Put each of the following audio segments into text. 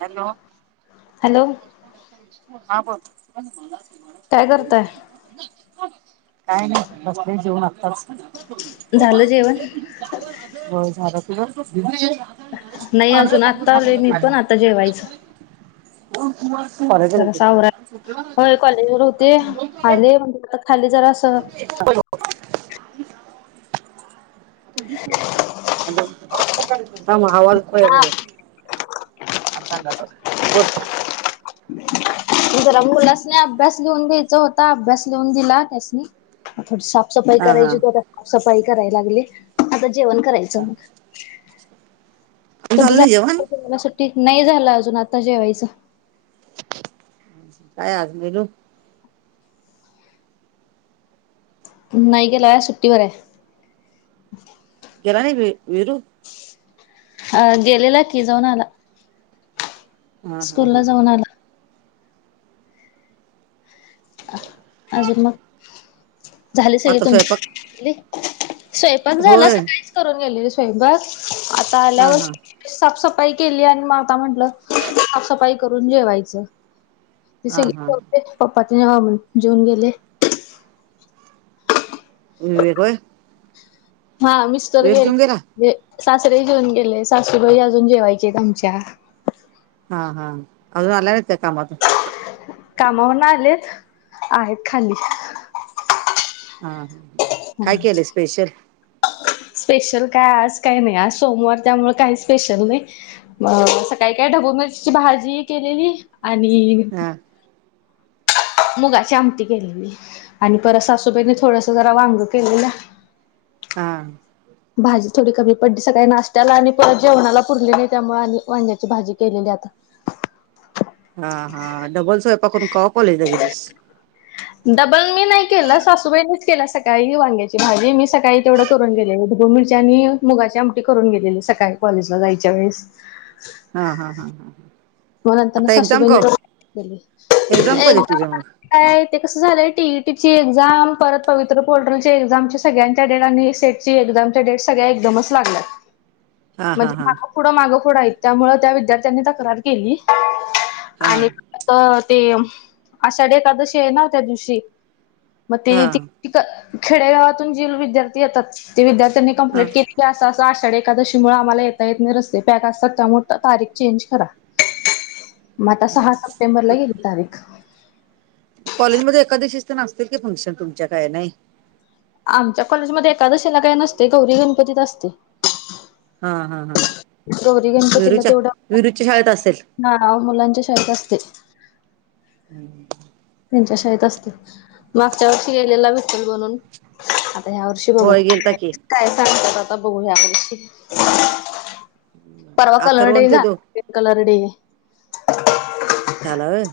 Hello hello हा ब काय करताय काय नाही कसले जेऊ नकतात झालं जेवण हो झा नाही अजून आत्ता आले मी पण आता जेवायचं तुम्हा जरा सावरा हो कॉलेज वर होते आले म्हणजे आता खाली जरा प थांब हावा हो आधंगाच बोल जरा मुलासने अभ्यास लिहून द्यायचा होता अभ्यास लिहून दिला त्यासनी थोडी साफसफाई हा हा करायची हो तरता साफसफाई करायला लागली आता जेवण करायचं मग झालं नाही जेवण तुमचंेला सुट्टी नाही झालं अजून आता जेवायचं काच मरू नाही गेला छु्टी वर किराणी वरू अ गेलेला की जाऊनला हम हम हम ह जाऊन आला बर अजून मग झाली सगळे आता स्वयंपाक तुमची स्वयंपाक झाला होय सकाळीच करून गेले स्वयंपाक आता हा आल्यावर हा साफसफाई केली आणि म आता म्हंटलं साफसफाई करून जेवायचं हा हा ति पप्पाचे ना जेऊन गेले ववेकय हा मिस्टर जेऊन गेला गेले सासरे जेऊन गेले सासूबाई अजून जेवायचे आमच्या हा हा अ नला र इेत कामत कामाहून आले आहेत खाली हा ह काय केलंय स्पेशल स्पेशल काय आज काही नाही आज सोमवार त्यामुळे काही स्पेशल नाही अ सकाळी काही ढबू मिरची भाजी केलेली आणि ह मुगाची आमटी केली आणि परत ससूबाईने थोडस जरा वांग केले ना हा भाजी थोडी कमी पडली सकाळी नाश्त्याला आणि जेवणाला पुरली नाही त्यामुळे आणि वांड्याची भाजी केलेली आता हा हा डबल स्वयंपाक करून क कॉलेजला गेलीस डबल मी नाही केलं सासूबाईनीच केला सकाळी वांग्याची भाजी मी सकाळी तेवढं ून गेले ग मिरच्या आणि मुगाची आमटी करून गेलेले सकाळी कॉलेजला ला जायच्या वेळेस हा हा हा हा ह मलांतरना सासूबाहिणी पली एक्झाम कधी एक तुझ्या मग काय ते कसं झालंय टीईटी ची एक्झाम परत पवित्र पोर्टल एक्झाम सगळ्यांच्या डेटाने सेट एझम डेट सगळ्या एकदमच लागल्या हा हा म्हणजे हा माग पुुडं मागं पुुडं आहेत त्यामु त्या विद्यार्थ्यांनी तक्रार केली हा आणि आता ते आषाढी एखादशी आहे ना त्या दिवशी मग ते हा त खेडेगावातून जे विद्यार्थी येतात ते विद्यार्थ्यांनी हा कमप्लीट केली अस असं आठ साडे एकादशी मु आम्हाला येता येत नाही रस्ते पॅक असतात त्यामुळे तारीख चेंज करा मग आता सहा सप्टेंबरला येत जावे कॉलेजमध्ये एखकादवशी तर नासतील की फंक्शन तुमच्या काय नाही आमच्या कॉलेजमध्येध्ये एकादशी याला काही नसते गौरी गणपतीत असते हा हा हा गौरी विरुच्या विरुच्या शाळेत असेल ह मुलांच्या शाळेत असते हम् त्यांच्या शायेत असते मागच्या वर्षी गेलेला विठ्ठल बनून या वर्षी बघू होय गेलता की काय सांगतात आता बघू या वर्षी परवा कलर अथर्वण डे ते झाला दो प कलर डे ह्या व्हाय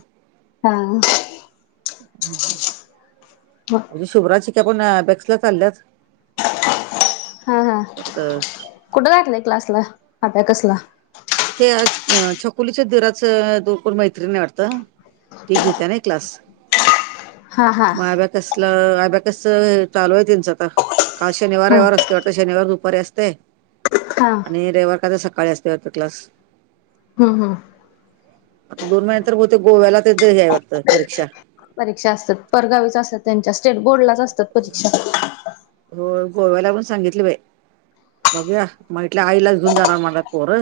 हा म्हणे हा शुवराज शिका पण बेक्सला चालल्यात हा हा परत कुठं राातलंय क्लासला आता कसला ते छकोलीच्या दधराच दुरर मैत्रीिणी वाटत तीघी त्या नाही क्लास. हा हा मग आब्या कसला आब्याकस चालू आहे त्यांचं आता काल शनिवार हा एवार असत. तेवता शनिवार दुपारी असते हा आणि रविवार कादा सकाळी असतेवरता क्लास. हम् हम्. आता दोन महिने नंतर बहुतेक गोव्याला ते यायवटतं परीक्षा परीक्षा असतात परगावीच असतात त्यांच्या स्टेट बोर्ड लाच असतात परीक्षा हो गोव्या लागून सांगितली बा. बघूया म्हटले आईलाच घेऊन जाणार माझ पोर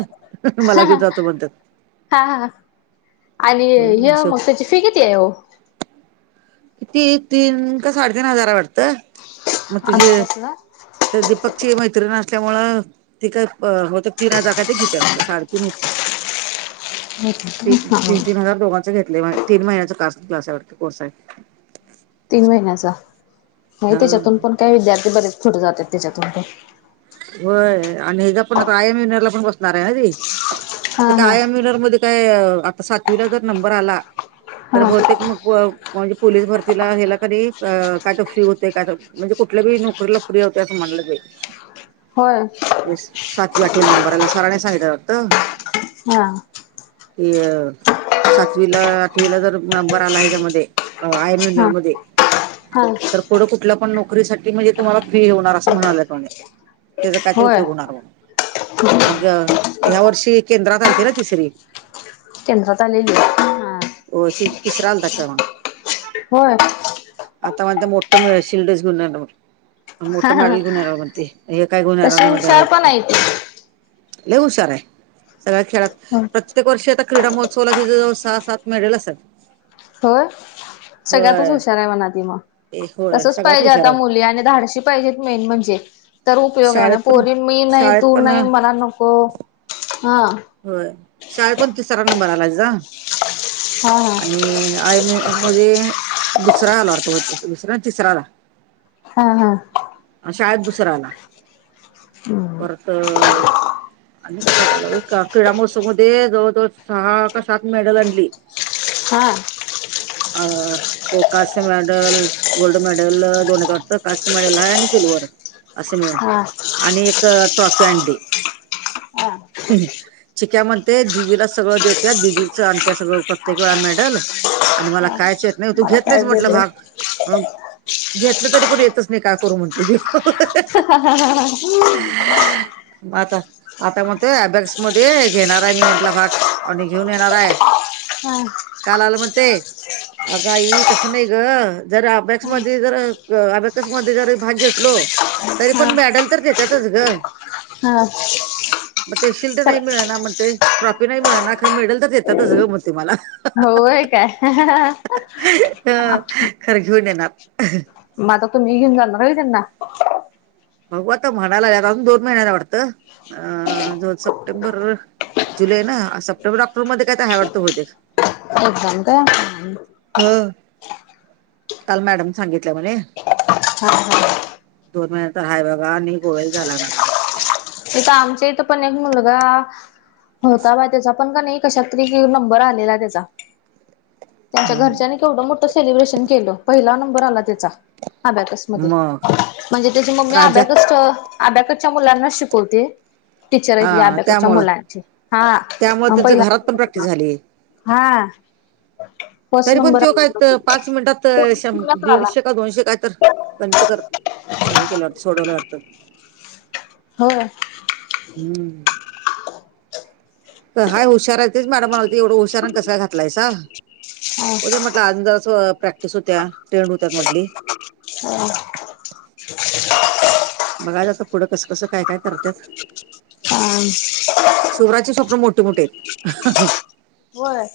मला घेऊन जातो म्हणत. हा हा आणि म्हणतात य शेव मग त्याची फी किती आहे हो. किती तीन का साडेतीीन हजार वाटतं मग तिचे अभ्यासला तर दीपकची मैत्रिण असल्यामूळ त का होत तीन हजार काय ते घेते वाटतं साडेतीन होते. [inaudible] ती हा तीन तीन हजार दोघांचे घेतले तीन महिन्याच क्लासावरती कोर्स आहे. तीन महिन्याचा नाही हा त्याच्यातून पण काय विद्यार्थी बरेच पुुढे जातात त्याच्यातून पण होय आणि हचा पण आता आय एम यनरला पण बसणार आहे ना री आता हा का हा आय एम यनर मध्ये काय आता सातवीला जर नंबर आला तर हा बहूतेक मग म्हणजे पोलीस भरतीला हला कधी काय तर फ्री होते काय म्हणजे कुठल्या बी नोकरीला फ्री होते असं म्हणलं ते होय. सातवी आठवीला नंबरला साराने सांगितल होत. हा. ह. सातवीला आठवीला जर नंबर आला हच्यामध्ये आय मनर हा मध्ये हा. तर पुढं कुठल्या पण नोकरीसाठी म्हणजे तुम्हाला फ्री होणार असं म्हणालं म्हने. त्याचा काय तर होय उपयोग होणार म्हणून मग ह्या वर्षी केंद्रात आलते ना ति सगळी केंद्रात आलेली. हो त तिसरा आल्या क्रमांक करवग हो. आता म्हण मोठ म शिल्डस घेऊन ये मोठं मेडल घेऊन ये म्हण ते हे काय गुन तशी नाही मध्ये हुशार पण आहे ती लय हुशार आहे सगळ्या खेळातत. प्रत्ये वर्षी आता क्रीडा महोत्सला तिच्या जवळ सहा सात मेडल असतात. होय सगळ्यातच होय हुशार आहे म्हणा त मग ते होय तसच सगळ्यात पाहिजे हुशार आता आहे. मुली आणि धाडशी पाहिजेत मेन म्हणजे तर उपयोग आहे ना शाळेत पण पोरी मी नाही शाळेत तू पण नाही मला नको. हा. होय शाळेत पण तिसरा नंबर आलाय जा हा आणि आई मी मध्ये दुसरा आला अर्थ दुसरा तिसरा आला. हा हा. शाळेत दुसरा आला. [unintelligible] तर आम्ही कशात आला हो क्रीडा महोत्सव मध्ये जवळजवळ सहा का सात मेडल आणली हा. अ त कास्य मेडल गोल्ड मेडल दोन्तं कास्य मेडल ह आणि सिल्वर असे म हा आणि एक ट्रॉफी आणडी हा हम् शिक्या म्हणते दिदीला सगळं देते दिदीच आणत्या सगळं प्रत्येक वेळा मेडल आणि मला हा कायच येत नाही तू मला घेत नाहीच काय म्हटलं दिलं भाग अ घेतलं तरी पण येतच नाही का करू म्हणते त हाहाहा. मग आता मग ते अब मध्ये घेणार आहे मी म्हटला भाग आणि घेऊन येणार आहे हम्. काल आलं मग ते अग आई तसं नाही ग जर अबॅकस मध्ये जर अ अबॅकस मध्ये भाग घेतलो तरी पण मॅडल तर देतातच ग हम. मग ते शिल्ड नाही मिळणार मग ते ट्रॉफी नाही मिळणार खर मेडल तरच देतातच ग मग ते मला. होय काय [unintelligible] खरं घेऊन येणार मग आता तुम्ही घेऊन जाणार का त्यांना बघू आता म्हणायला अजून दोन महिन्याना वाटतं अ दोन सप्टेंबर जुलै ना सप्टेंबर ऑक्टोबर मध्ये काहीतरी आहे बहुतेक. एक घणता [unintelligible] हं काल मॅडम सांगितलं म्हणे हम् [inaudible] दोन महिन तर हाय बाबा आणि गोवल झाला लागणार इथ आमचा इथं पण एक मुलगा होता बा त्याचा पण का नाही कशात तरी नंबर आलेला त्याचा. त्यांच्या हा हा. घरच्यांनी केवढं मोठं सेलिब्रेशन केलं पहिला नंबर आला त्याचा अबॅकस मध्ये मग म्हणजे त्याची मम्मी राज्यात अबॅकस च्या मुलांना शिकवते टीचर आहेत या हा अबकसच्या त्यामुळं मुलांची हा त्यामुळे त्यांच पहिला घरात पण प्रॅक्टिस [inaudible] झाली. हा फर्स्ट तरी पण नंबर तो आला काय पाच मिनिटात पुण्यात आला. दीडशे का दोनशे काय तर पंत कर हे के सोडवला वाटतं हो. हम्म. हाय हुशार आहे तेच मॅडम म्हणाली होति एवढं हुशार कसकाय घातलायस आ अंद प्रॅक्टिस होत्या ट्रेंड होत्या मधली [inaudible] बघाय जातं पुढं कसं कसं काय काय करत्यात. शवराचे स्वप्न मोठे मोठे आहेत. [unintelligible] होय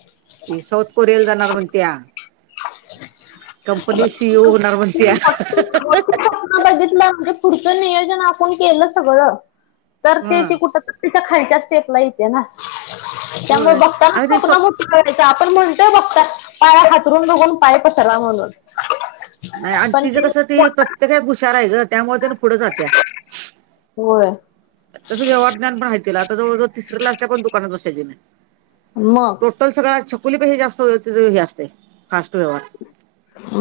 ते साऊथ कोरियाला जाणार म्हणत्या. [unintelligible] [inaudible] कंपनी सी ई ओ होणार म्हणत्या. बघितलं म्हणजे पुढचं नियोजन आपण केलं सगळं तर ते हा. त कुठ तिच्या खालच्या स्टेपला येते ना त्यामुळे होय बघताना अग ते स्वप्न सोप करायच आपण म्हणतोय बघता पाया हातरून बघून पाय पसरवा म्हणून नाही आणि पण तिचं ते कसं ती प्रत्येकाात हुशार आहे ग त्यामुळे त्या पुढं जात्या हो त्याचं व्यवहार ज्ञान पण आहे तिला जवळव तिसऱ्या ला असल्या पण दुकानात बसय मग तो तर सगळ्या चछकुली पै जास्त हे असते फास्ट व्यवहार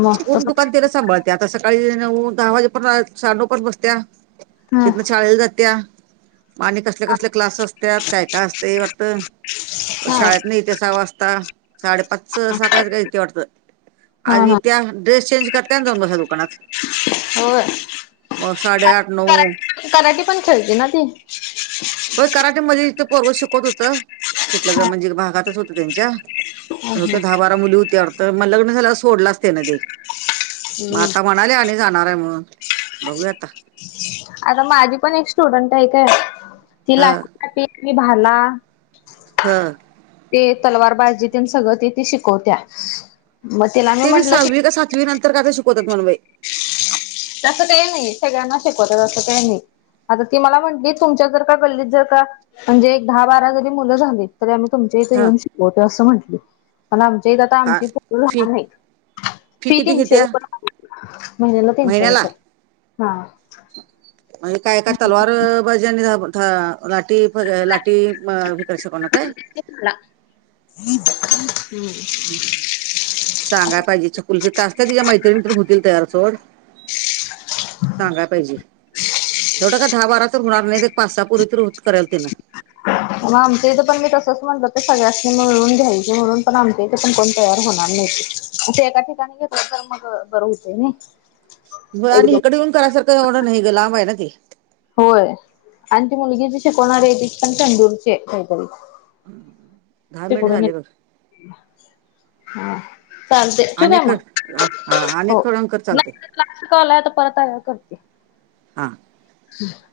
मग कोण तस दुकान तरा सांभत त्या आता सकाळी नऊ दहा वाजे पण साडे नऊ पण बसत्या हा तिथन शाळेला जात्या आणि कसले कसले क्लास असत्यात काय काय असते वरत हा शाळेत नाही तसहा वाजता साडे पाच स सगळ्या गैते वाटतं हा आणि हा त्या ड्रेस चेंज करताय आण जाऊन बसत्यात दुकानात. हो. मग साडेआठ नऊ कराट पण खेळते ना ती हो कराटेमध्येध्ये इथ पर्व शिकवत होत तिथलं म्हणजे भागातच होत त्यांच्या त्या दहा बारा मुली होती अर्थ मग लग्न झाल्या सोडला असते ना ते माता म्हले आणि जाणार आहे म्हणून बघूया आता आता माझी पण एक स्टुडंट आहे काय ती ह लाट लाटी भाला हा. ते तलवार बाजीतील सगळं तेथे शिकवत्या. म ला ते मी सहावी का सातवी नंतर का ते शिकवतात मनबई तसं ते नाही सगळ्यांना शिकवत तसं ते नाही. आता ती मला म्हटली तुमच्या जर का गल्लीत जर का म्हणजे एक दहा बारा जरी मुलं झाली. तरी आम्ही तुमच्या इथे ह येऊन शिकवतो असं म्हटली पण आमच्या इथे आता का आमची प फी लहान नाहीत. फी किती तीनशे घेत्या रुपय महिन्याला तीनशे. रुपये हा. म्हणे काय काय तलवार भाजनी लाटठी लाटठी विकार शकना काय ला. सांगाय पाहिजे चकुल तस्त तिच्या मैत्रिणीत होतील तयार सोड. सांगा पाहिजे. तेवढं का दहा बारा तर होणार नाही पाच सहा पुूरी तरी होत करेल तिं ह. मग आमच्या इथं पण मी तसंच म्हणल ते सगळ्यांनी मिळून घ्यायचे म्हणून पण आमच्या इथे पण कोण तयार होणार नाही. ते एका ठिकाणी घेतलं तर मग बर होते नाही. ग आणि एकदम इिकडे येऊन करायसारखं होणार नाही ग लांब आहे ना ते होय आणि ती मुलगी जी शिकवणार आहे ती पण तंदूरचे काहीतरी दहा मिनिट तेून झाले बघ हा. चालते चू काय अनेक कर, मग हा हो अनेक थोडं अंकर चालते नाही कलाय तर परतयार करते हां हम्